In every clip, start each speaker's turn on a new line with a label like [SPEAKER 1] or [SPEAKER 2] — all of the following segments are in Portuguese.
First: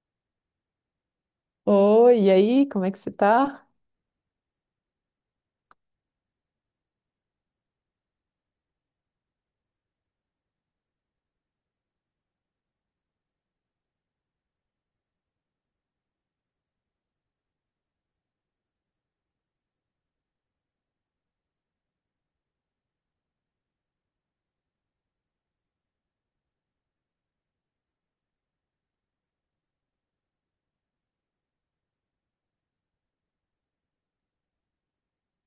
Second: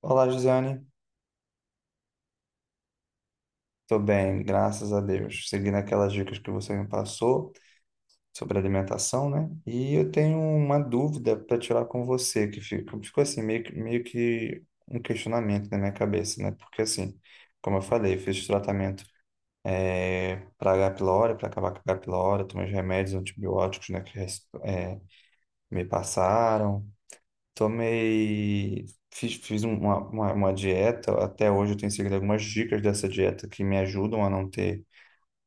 [SPEAKER 1] Olá, Josiane.
[SPEAKER 2] Oi, e aí, como é que você tá?
[SPEAKER 1] Tô bem, graças a Deus. Seguindo aquelas dicas que você me passou sobre alimentação, né? E eu tenho uma dúvida para tirar com você, que ficou assim, meio que um questionamento na minha cabeça, né? Porque assim, como eu falei, eu fiz tratamento para H. pylori, para acabar com a H. pylori, tomei os remédios antibióticos, né, me passaram. Tomei, fiz uma dieta, até hoje eu tenho seguido algumas dicas dessa dieta que me ajudam a não ter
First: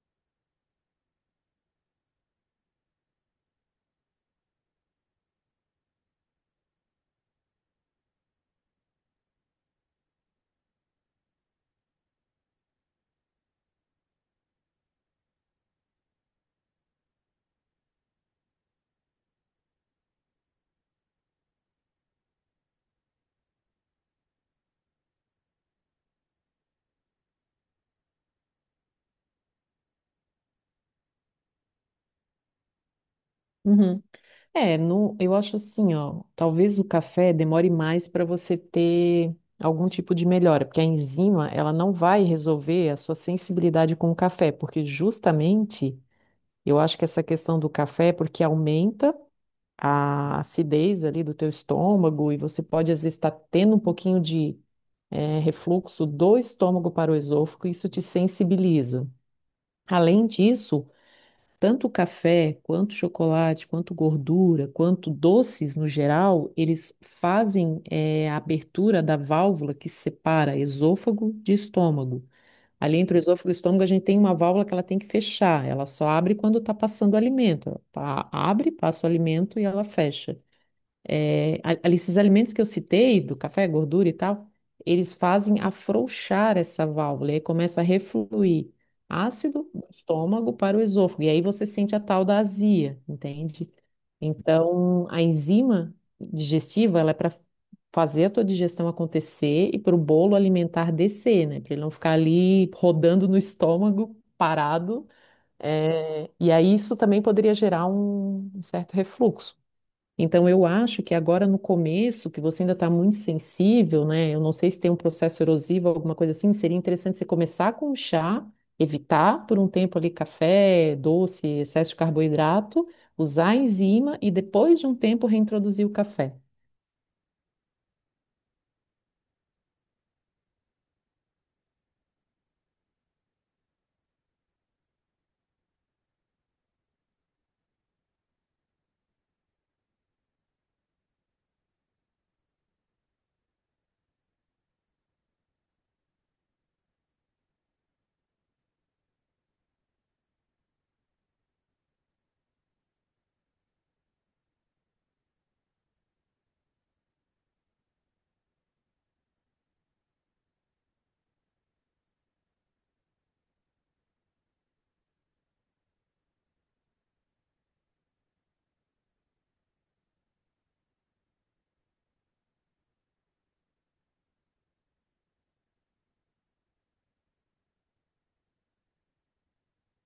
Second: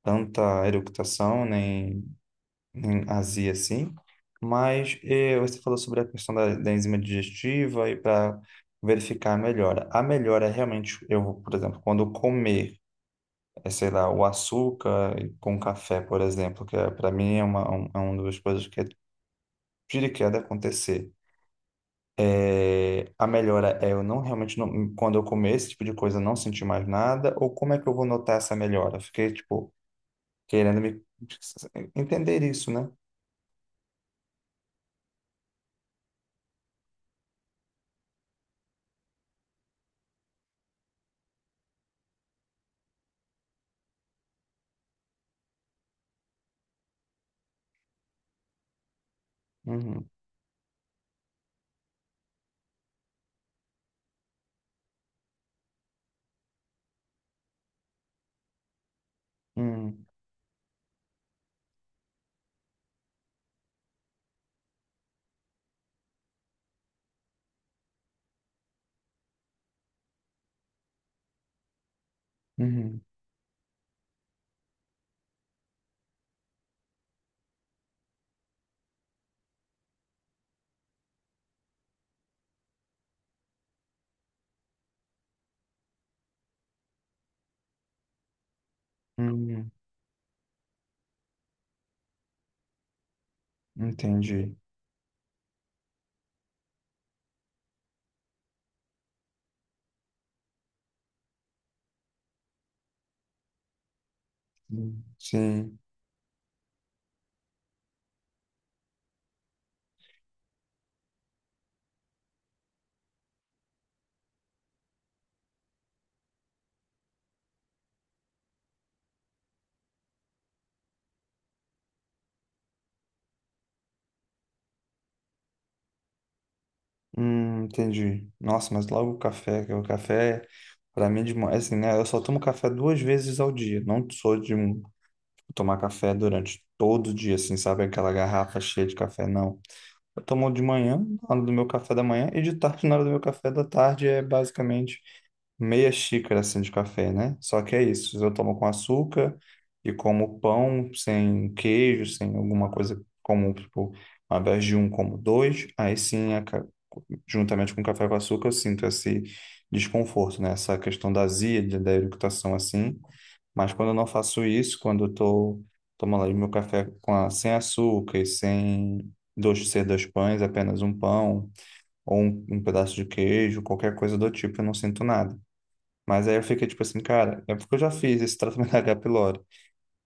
[SPEAKER 1] tanta eructação nem azia assim. Mas você falou sobre a questão da enzima digestiva e para verificar a melhora. A melhora é realmente, eu, vou, por exemplo, quando eu comer, sei lá, o açúcar com café, por exemplo, que é, para mim é uma das coisas que é tira e queda acontecer. É, a melhora é eu não realmente não, quando eu comer esse tipo de coisa eu não sentir mais nada, ou como é que eu vou notar essa melhora? Fiquei tipo querendo me entender isso, né?
[SPEAKER 2] Uhum. É, no, eu acho assim, ó, talvez o café demore mais para você ter algum tipo de melhora, porque a enzima, ela não vai resolver a sua sensibilidade com o café, porque justamente eu acho que essa questão do café é porque aumenta
[SPEAKER 1] Uhum,
[SPEAKER 2] a acidez ali do teu estômago e você pode às vezes estar tendo um pouquinho de refluxo do estômago para o esôfago, e isso te sensibiliza.
[SPEAKER 1] uhum,
[SPEAKER 2] Além disso, tanto o café, quanto o chocolate, quanto gordura, quanto doces no geral, eles fazem a abertura da válvula que separa esôfago de estômago. Ali
[SPEAKER 1] uhum,
[SPEAKER 2] entre o esôfago e o estômago, a gente tem uma válvula que ela tem que fechar. Ela só abre quando está passando o alimento. Abre, passa o alimento e ela fecha. É, ali esses alimentos que eu citei, do café, gordura e tal, eles fazem afrouxar essa válvula, e aí começa a refluir ácido
[SPEAKER 1] uhum,
[SPEAKER 2] do estômago para o esôfago, e aí você sente a tal da azia, entende?
[SPEAKER 1] entendi.
[SPEAKER 2] Então, a enzima digestiva, ela é para fazer a tua digestão acontecer e para o bolo alimentar descer, né? Para ele não ficar ali rodando no estômago, parado.
[SPEAKER 1] Sim,
[SPEAKER 2] É, e aí isso também poderia gerar um certo refluxo. Então, eu acho que agora no começo, que você ainda está muito sensível, né? Eu não sei se tem um processo erosivo, alguma coisa assim, seria interessante você começar com o chá, evitar por um tempo ali café, doce, excesso de carboidrato, usar a enzima e depois de um tempo reintroduzir o café.
[SPEAKER 1] entendi. Nossa, mas logo o café, que o café para mim de manhã, assim, né? Eu só tomo café duas vezes ao dia. Não sou de tomar café durante todo o dia, assim, sabe? Aquela garrafa cheia de café, não. Eu tomo de manhã, na hora do meu café da manhã, e de tarde, na hora do meu café da tarde, é basicamente meia xícara assim de café, né? Só que é isso, eu tomo com açúcar e como pão sem queijo, sem alguma coisa comum, tipo, ao invés de um, como dois, aí sim, juntamente com o café com açúcar, eu sinto esse desconforto, né? Essa questão da azia, da eructação assim. Mas quando eu não faço isso, quando eu tô tomando ali meu café sem açúcar e sem dois, ser dois pães, apenas um pão ou um pedaço de queijo, qualquer coisa do tipo, eu não sinto nada. Mas aí eu fiquei tipo assim, cara, é porque eu já fiz esse tratamento da H. pylori.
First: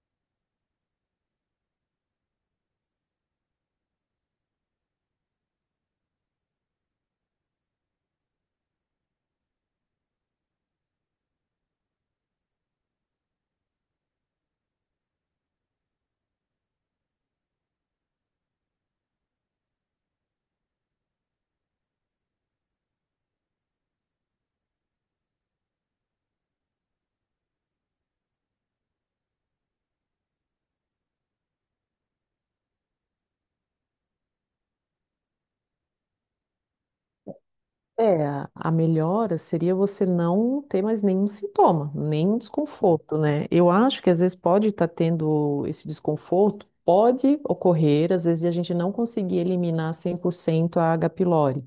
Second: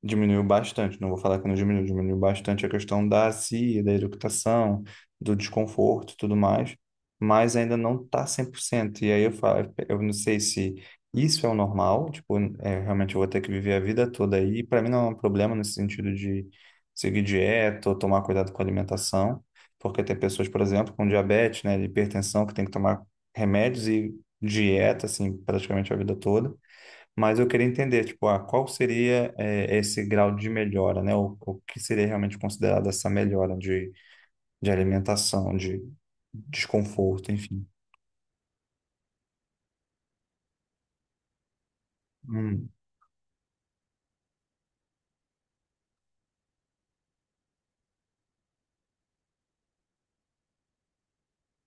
[SPEAKER 1] Diminuiu bastante, não vou falar que não diminuiu, diminuiu bastante a questão da CIA, da eructação, do desconforto e tudo mais, mas ainda não está 100%. E aí eu falo, eu não sei se isso é o normal, tipo, é, realmente eu vou ter que viver a vida toda aí. Para mim não é um problema nesse sentido de seguir dieta ou tomar cuidado com a alimentação, porque tem pessoas, por exemplo, com diabetes, né, hipertensão, que tem que tomar remédios e dieta, assim, praticamente a vida toda. Mas eu queria entender, tipo, ah, qual seria esse grau de melhora, né? O que seria realmente considerado essa melhora de alimentação, de desconforto, enfim.
[SPEAKER 2] É, a melhora seria você não ter mais nenhum sintoma, nenhum
[SPEAKER 1] Hum,
[SPEAKER 2] desconforto, né? Eu acho que às vezes pode estar tendo esse desconforto, pode ocorrer, às vezes, de a gente não conseguir eliminar 100% a H. pylori.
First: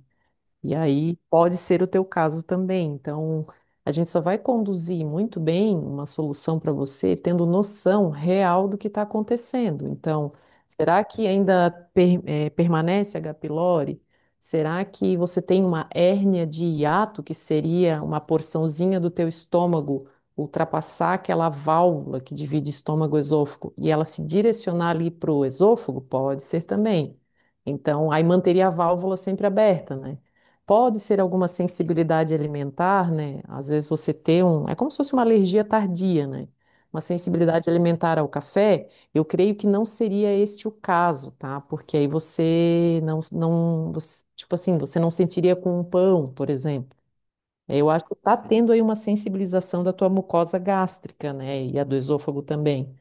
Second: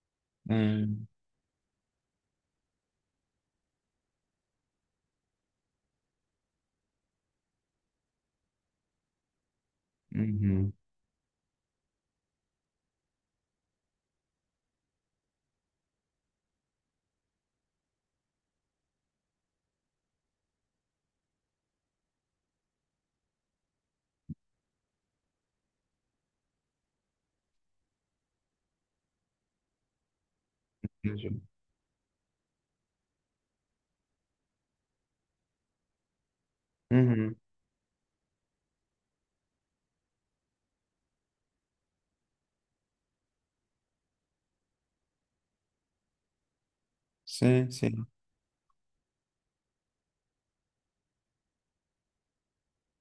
[SPEAKER 2] E
[SPEAKER 1] hum,
[SPEAKER 2] aí pode ser o teu caso também. Então, a gente só vai conduzir muito bem uma solução para você tendo noção real do que está acontecendo. Então,
[SPEAKER 1] uhum,
[SPEAKER 2] será que ainda per- eh, permanece H. pylori? Será que você tem uma hérnia de hiato, que seria uma porçãozinha do teu estômago ultrapassar aquela válvula que divide estômago-esôfago e ela se direcionar ali para o esôfago? Pode ser também. Então, aí manteria a válvula sempre aberta, né? Pode ser
[SPEAKER 1] entendi.
[SPEAKER 2] alguma sensibilidade alimentar, né? Às vezes você tem um. É como se fosse uma alergia tardia, né? Uma
[SPEAKER 1] Uhum,
[SPEAKER 2] sensibilidade alimentar ao café, eu creio que não seria este o caso, tá? Porque aí você não, não, você- tipo assim, você não sentiria com um pão, por exemplo.
[SPEAKER 1] sim,
[SPEAKER 2] É, eu acho
[SPEAKER 1] sim.
[SPEAKER 2] que está tendo aí uma sensibilização da tua mucosa gástrica, né? E a do esôfago também.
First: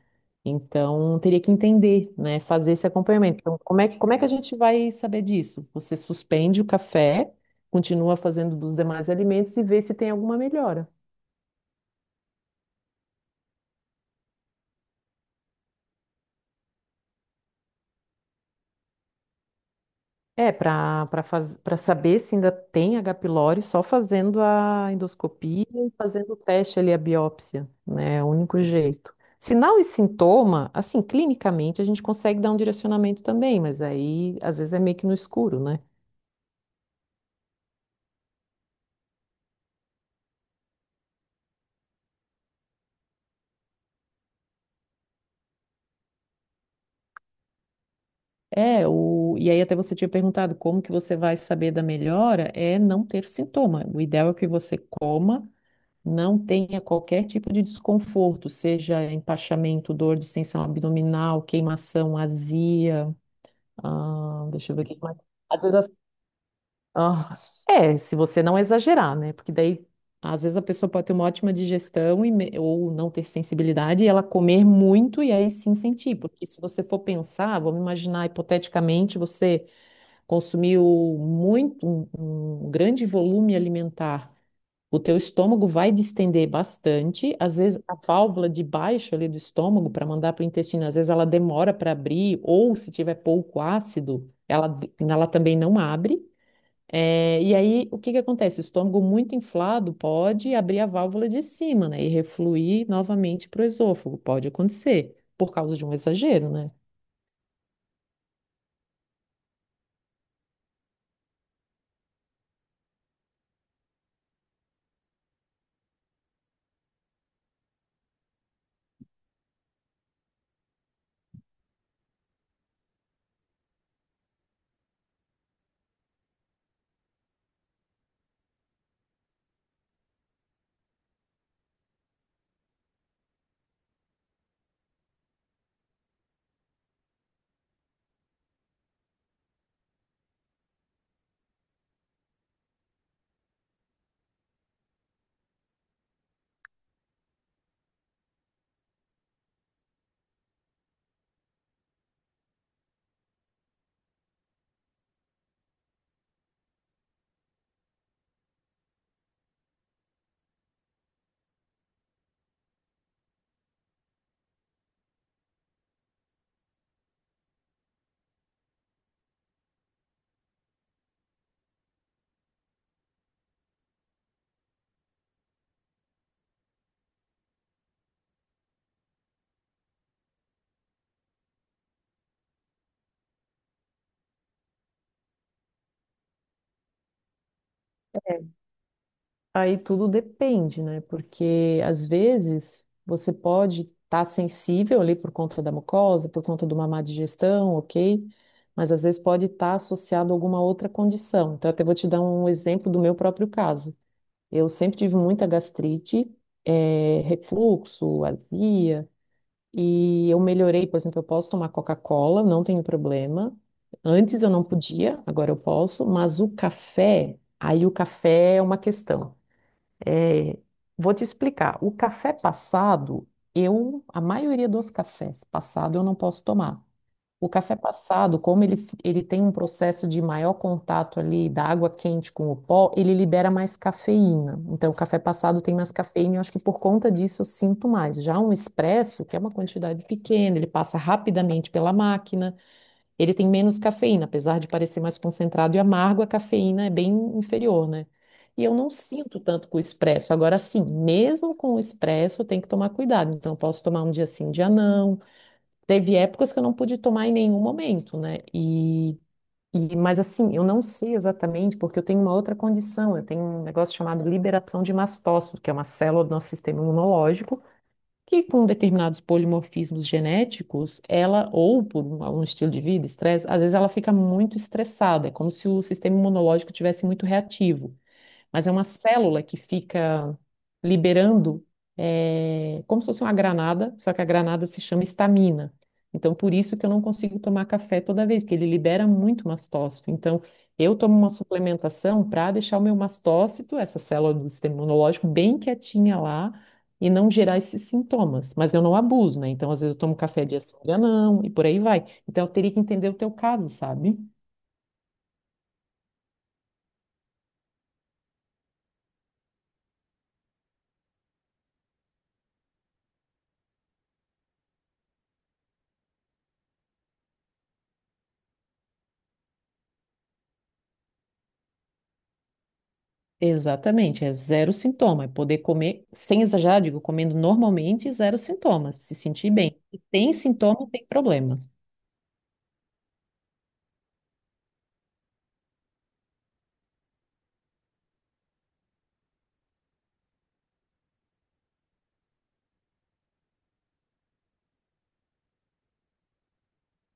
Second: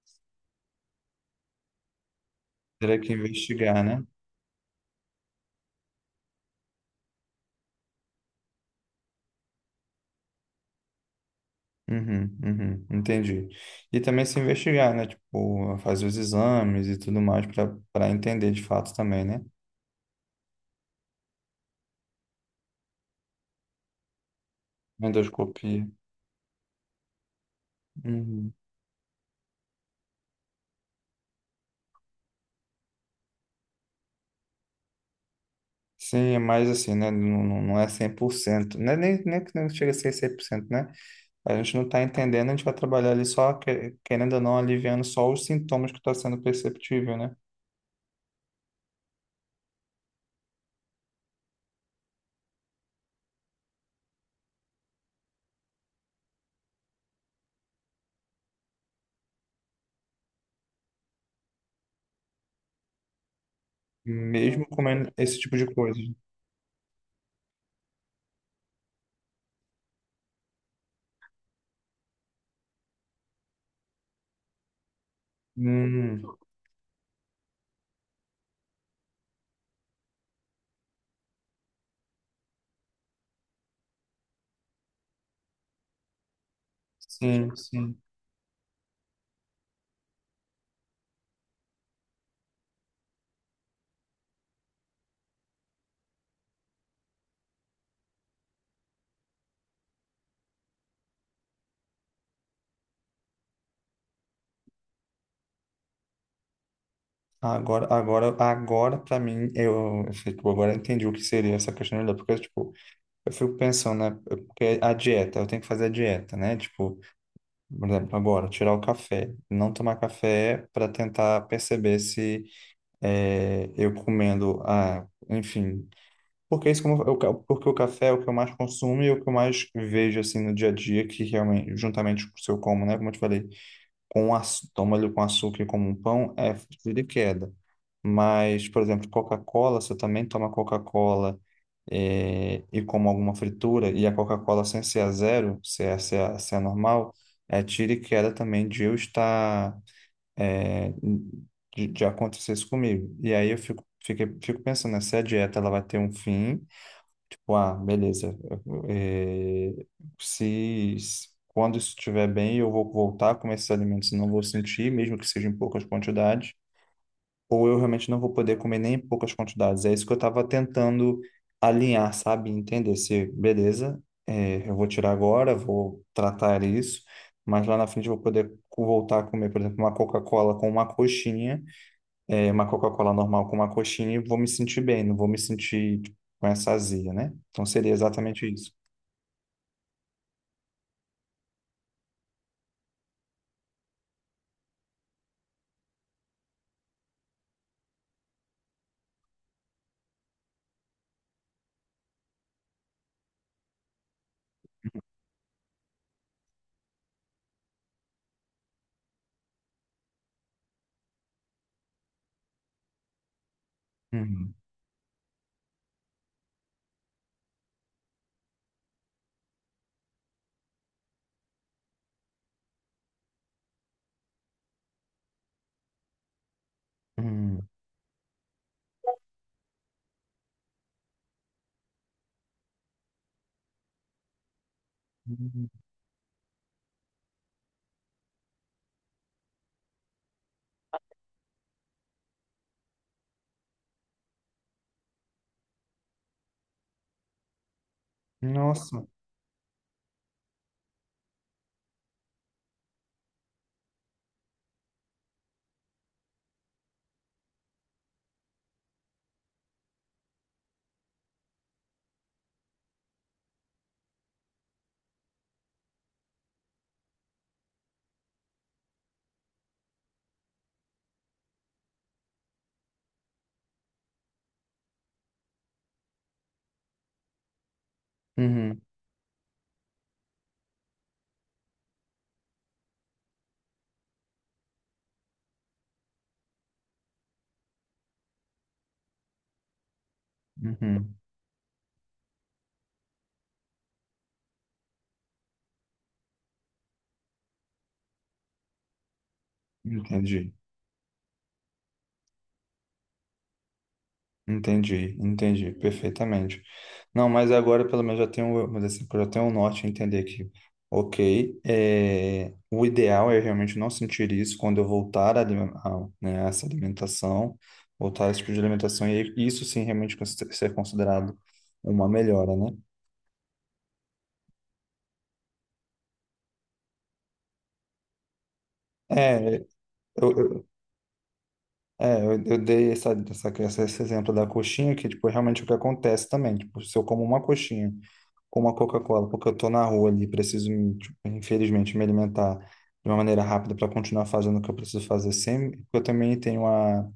[SPEAKER 2] Então, teria que entender, né? Fazer esse
[SPEAKER 1] Teria que
[SPEAKER 2] acompanhamento. Então,
[SPEAKER 1] investigar, né?
[SPEAKER 2] como é que a gente vai saber disso? Você suspende o café, continua fazendo dos demais alimentos e vê se tem alguma melhora.
[SPEAKER 1] Uhum, uhum, entendi. E também se investigar, né? Tipo, fazer os exames e tudo mais para entender de fato também, né?
[SPEAKER 2] É, para saber se ainda tem H. pylori, só fazendo a endoscopia
[SPEAKER 1] Endoscopia.
[SPEAKER 2] e fazendo o teste ali, a biópsia, né? É o
[SPEAKER 1] Uhum.
[SPEAKER 2] único jeito. Sinal e sintoma, assim, clinicamente a gente consegue dar um direcionamento também, mas aí às vezes é meio que no escuro, né?
[SPEAKER 1] Sim, é mais assim, né? Não, não não é 100%. Não é nem, nem que não chega a ser 100% né? A gente não está entendendo, a gente vai trabalhar ali só, querendo ou não, aliviando só os sintomas que está sendo perceptível, né?
[SPEAKER 2] E aí até você tinha perguntado como que você vai saber da melhora, é não ter sintoma. O ideal é que você coma, não tenha qualquer tipo de desconforto, seja empachamento, dor, distensão abdominal, queimação, azia. Ah,
[SPEAKER 1] Mesmo
[SPEAKER 2] deixa eu ver o que
[SPEAKER 1] comendo
[SPEAKER 2] mais.
[SPEAKER 1] esse tipo
[SPEAKER 2] Às
[SPEAKER 1] de
[SPEAKER 2] vezes, as-
[SPEAKER 1] coisa.
[SPEAKER 2] ah, é, se você não exagerar, né? Porque daí, às vezes, a pessoa pode ter uma ótima digestão ou não ter sensibilidade e ela comer muito e aí sim sentir.
[SPEAKER 1] Hum,
[SPEAKER 2] Porque se você for pensar, vamos imaginar hipoteticamente, você consumiu muito, um, um grande volume alimentar, o teu estômago vai distender bastante,
[SPEAKER 1] sim,
[SPEAKER 2] às vezes a
[SPEAKER 1] sim.
[SPEAKER 2] válvula de baixo ali do estômago para mandar para o intestino, às vezes ela demora para abrir, ou se tiver pouco ácido, ela também não abre. É, e aí o que que acontece? O estômago muito inflado pode abrir a válvula de cima, né, e refluir novamente para o esôfago, pode acontecer, por causa de um exagero, né?
[SPEAKER 1] Agora para mim, eu, tipo, agora eu entendi o que seria essa questão da porque, tipo, eu fico pensando, né? Porque a dieta, eu tenho que fazer a dieta, né? Tipo, por exemplo, agora, tirar o café. Não tomar café para tentar perceber se é, eu comendo, ah, enfim. Porque isso porque o café é o que eu mais consumo e é o que eu mais vejo assim no dia a dia, que realmente, juntamente com o seu como, né? Como eu te falei, toma ele com açúcar e como um pão, é de queda. Mas, por exemplo, Coca-Cola, se eu também tomar Coca-Cola e como alguma fritura, e a Coca-Cola sem ser a zero, se é normal, é tira e queda também de eu estar, eh, de acontecer isso comigo. E aí eu fico pensando, né, se a dieta ela vai ter um fim, tipo, ah, beleza, eh, quando isso estiver bem, eu vou voltar a comer esses alimentos, não vou sentir, mesmo que seja em poucas quantidades, ou eu realmente não vou poder comer nem em poucas quantidades. É isso que eu estava tentando alinhar, sabe? Entender se, beleza, é, eu vou tirar agora, vou tratar isso, mas lá na frente eu vou poder voltar a comer, por exemplo, uma Coca-Cola com uma coxinha, é, uma Coca-Cola normal com uma coxinha e vou me sentir bem, não vou me sentir tipo, com essa azia, né? Então seria exatamente isso.
[SPEAKER 2] Aí tudo depende, né? Porque às vezes você pode estar sensível ali por conta da mucosa, por conta de uma má digestão, ok? Mas às vezes pode estar associado a alguma outra condição. Então, eu até vou te dar um exemplo do meu próprio caso. Eu sempre tive muita gastrite, refluxo, azia, e eu melhorei, por exemplo, eu posso tomar Coca-Cola, não tenho problema. Antes eu
[SPEAKER 1] Uhum.
[SPEAKER 2] não podia, agora eu posso, mas o café, aí o café é uma questão. É, vou te explicar. O café passado, eu, A maioria dos cafés passado eu não posso tomar. O
[SPEAKER 1] Uhum.
[SPEAKER 2] café passado, como ele tem um processo de maior contato ali da água quente com o pó, ele libera mais cafeína. Então, o café passado
[SPEAKER 1] Uhum.
[SPEAKER 2] tem mais cafeína e eu acho que por conta disso eu sinto mais. Já um expresso, que é uma quantidade pequena, ele passa rapidamente pela máquina. Ele tem menos cafeína, apesar de parecer mais concentrado e amargo, a cafeína é bem inferior, né? E eu não
[SPEAKER 1] Nossa.
[SPEAKER 2] sinto tanto com o expresso. Agora, sim, mesmo com o expresso, eu tenho que tomar cuidado. Então, eu posso tomar um dia sim, um dia não. Teve épocas que eu não pude tomar em nenhum momento, né? E mas assim, eu não sei exatamente, porque eu tenho uma outra condição. Eu tenho um negócio chamado liberação de mastócito, que é uma célula do nosso sistema imunológico que com determinados polimorfismos genéticos, ela, ou um estilo de vida, estresse, às vezes ela fica muito estressada, é como se o sistema imunológico tivesse muito reativo, mas é
[SPEAKER 1] Uhum.
[SPEAKER 2] uma célula que fica liberando, é, como se fosse uma granada, só que a granada se chama estamina. Então, por isso que eu não consigo tomar café toda vez, porque ele libera muito mastócito. Então, eu
[SPEAKER 1] Uhum.
[SPEAKER 2] tomo uma suplementação para deixar o meu mastócito, essa célula do sistema imunológico, bem quietinha lá e não gerar esses sintomas. Mas eu não abuso, né? Então, às vezes eu tomo café
[SPEAKER 1] Entendi.
[SPEAKER 2] dia sim, dia não, e por aí vai. Então, eu teria que entender o teu caso, sabe?
[SPEAKER 1] Entendi, entendi perfeitamente. Não, mas agora pelo menos já tenho, mas assim, já tenho um norte a entender que, ok, é, o ideal é realmente não sentir isso quando eu voltar a, a, né, a essa alimentação, voltar a esse tipo de alimentação, e isso sim realmente ser considerado uma melhora, né?
[SPEAKER 2] Exatamente, é zero sintoma. É poder comer, sem exagerar, digo, comendo normalmente, zero sintomas, se sentir
[SPEAKER 1] É,
[SPEAKER 2] bem. Se
[SPEAKER 1] eu,
[SPEAKER 2] tem
[SPEAKER 1] eu-
[SPEAKER 2] sintoma, tem problema.
[SPEAKER 1] é, eu dei esse exemplo da coxinha, que tipo, é realmente é o que acontece também, tipo, se eu como uma coxinha com uma Coca-Cola, porque eu tô na rua ali, preciso, me, tipo, infelizmente, me alimentar de uma maneira rápida para continuar fazendo o que eu preciso fazer sempre, porque eu também tenho a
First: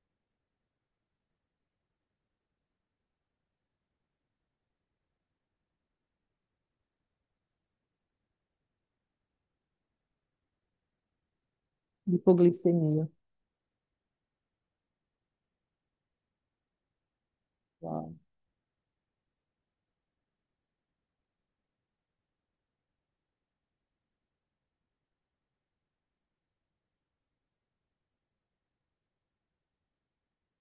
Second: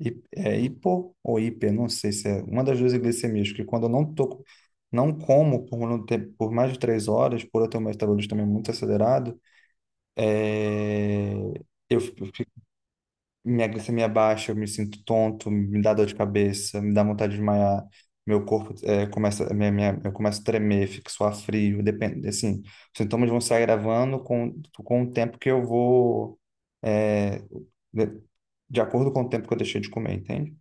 [SPEAKER 1] hipo ou hiper, não sei se é uma das duas glicemias, que quando eu não como por mais de 3 horas, por eu ter um metabolismo também muito acelerado, é, eu
[SPEAKER 2] Hipoglicemia.
[SPEAKER 1] minha glicemia baixa, eu me sinto tonto, me dá dor de cabeça, me dá vontade de desmaiar,
[SPEAKER 2] Uau.
[SPEAKER 1] meu corpo começa, eu começo a tremer, fico suar frio, depende, assim, os sintomas vão se agravando com o tempo que eu vou, eh, de, de acordo com o tempo que eu deixei de comer, entende?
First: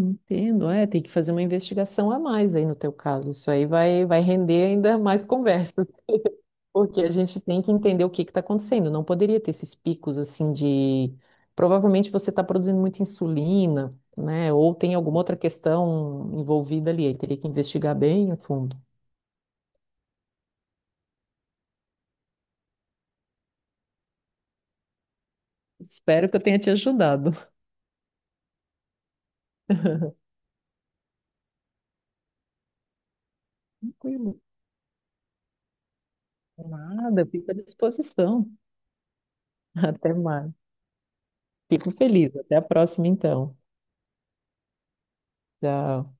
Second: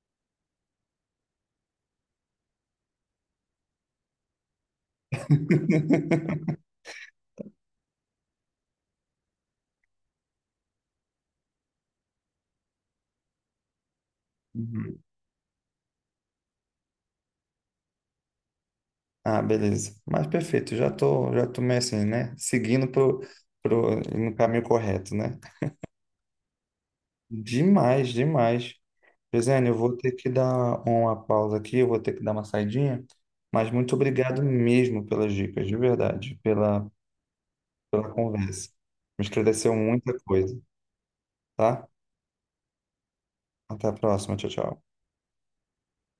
[SPEAKER 2] Entendo, é, tem que fazer uma investigação a mais aí no teu caso. Isso vai render ainda mais conversa, porque a gente tem que entender o que está acontecendo. Não poderia ter esses picos assim de. Provavelmente você está produzindo muita insulina, né? Ou tem
[SPEAKER 1] Uhum.
[SPEAKER 2] alguma outra questão envolvida ali. Aí teria que investigar bem a fundo.
[SPEAKER 1] Ah, beleza. Mas perfeito, já tô meio assim, né? Seguindo no caminho correto, né?
[SPEAKER 2] Espero que eu tenha te ajudado.
[SPEAKER 1] Demais, demais. Gisele, eu vou ter que dar uma pausa aqui, eu vou ter que dar uma saidinha, mas muito
[SPEAKER 2] Tranquilo.
[SPEAKER 1] obrigado mesmo pelas dicas, de verdade, pela,
[SPEAKER 2] Nada, eu fico à
[SPEAKER 1] pela
[SPEAKER 2] disposição.
[SPEAKER 1] conversa. Me esclareceu
[SPEAKER 2] Até
[SPEAKER 1] muita
[SPEAKER 2] mais.
[SPEAKER 1] coisa, tá?
[SPEAKER 2] Fico feliz. Até a próxima, então.
[SPEAKER 1] Até a próxima, tchau, tchau.
[SPEAKER 2] Tchau.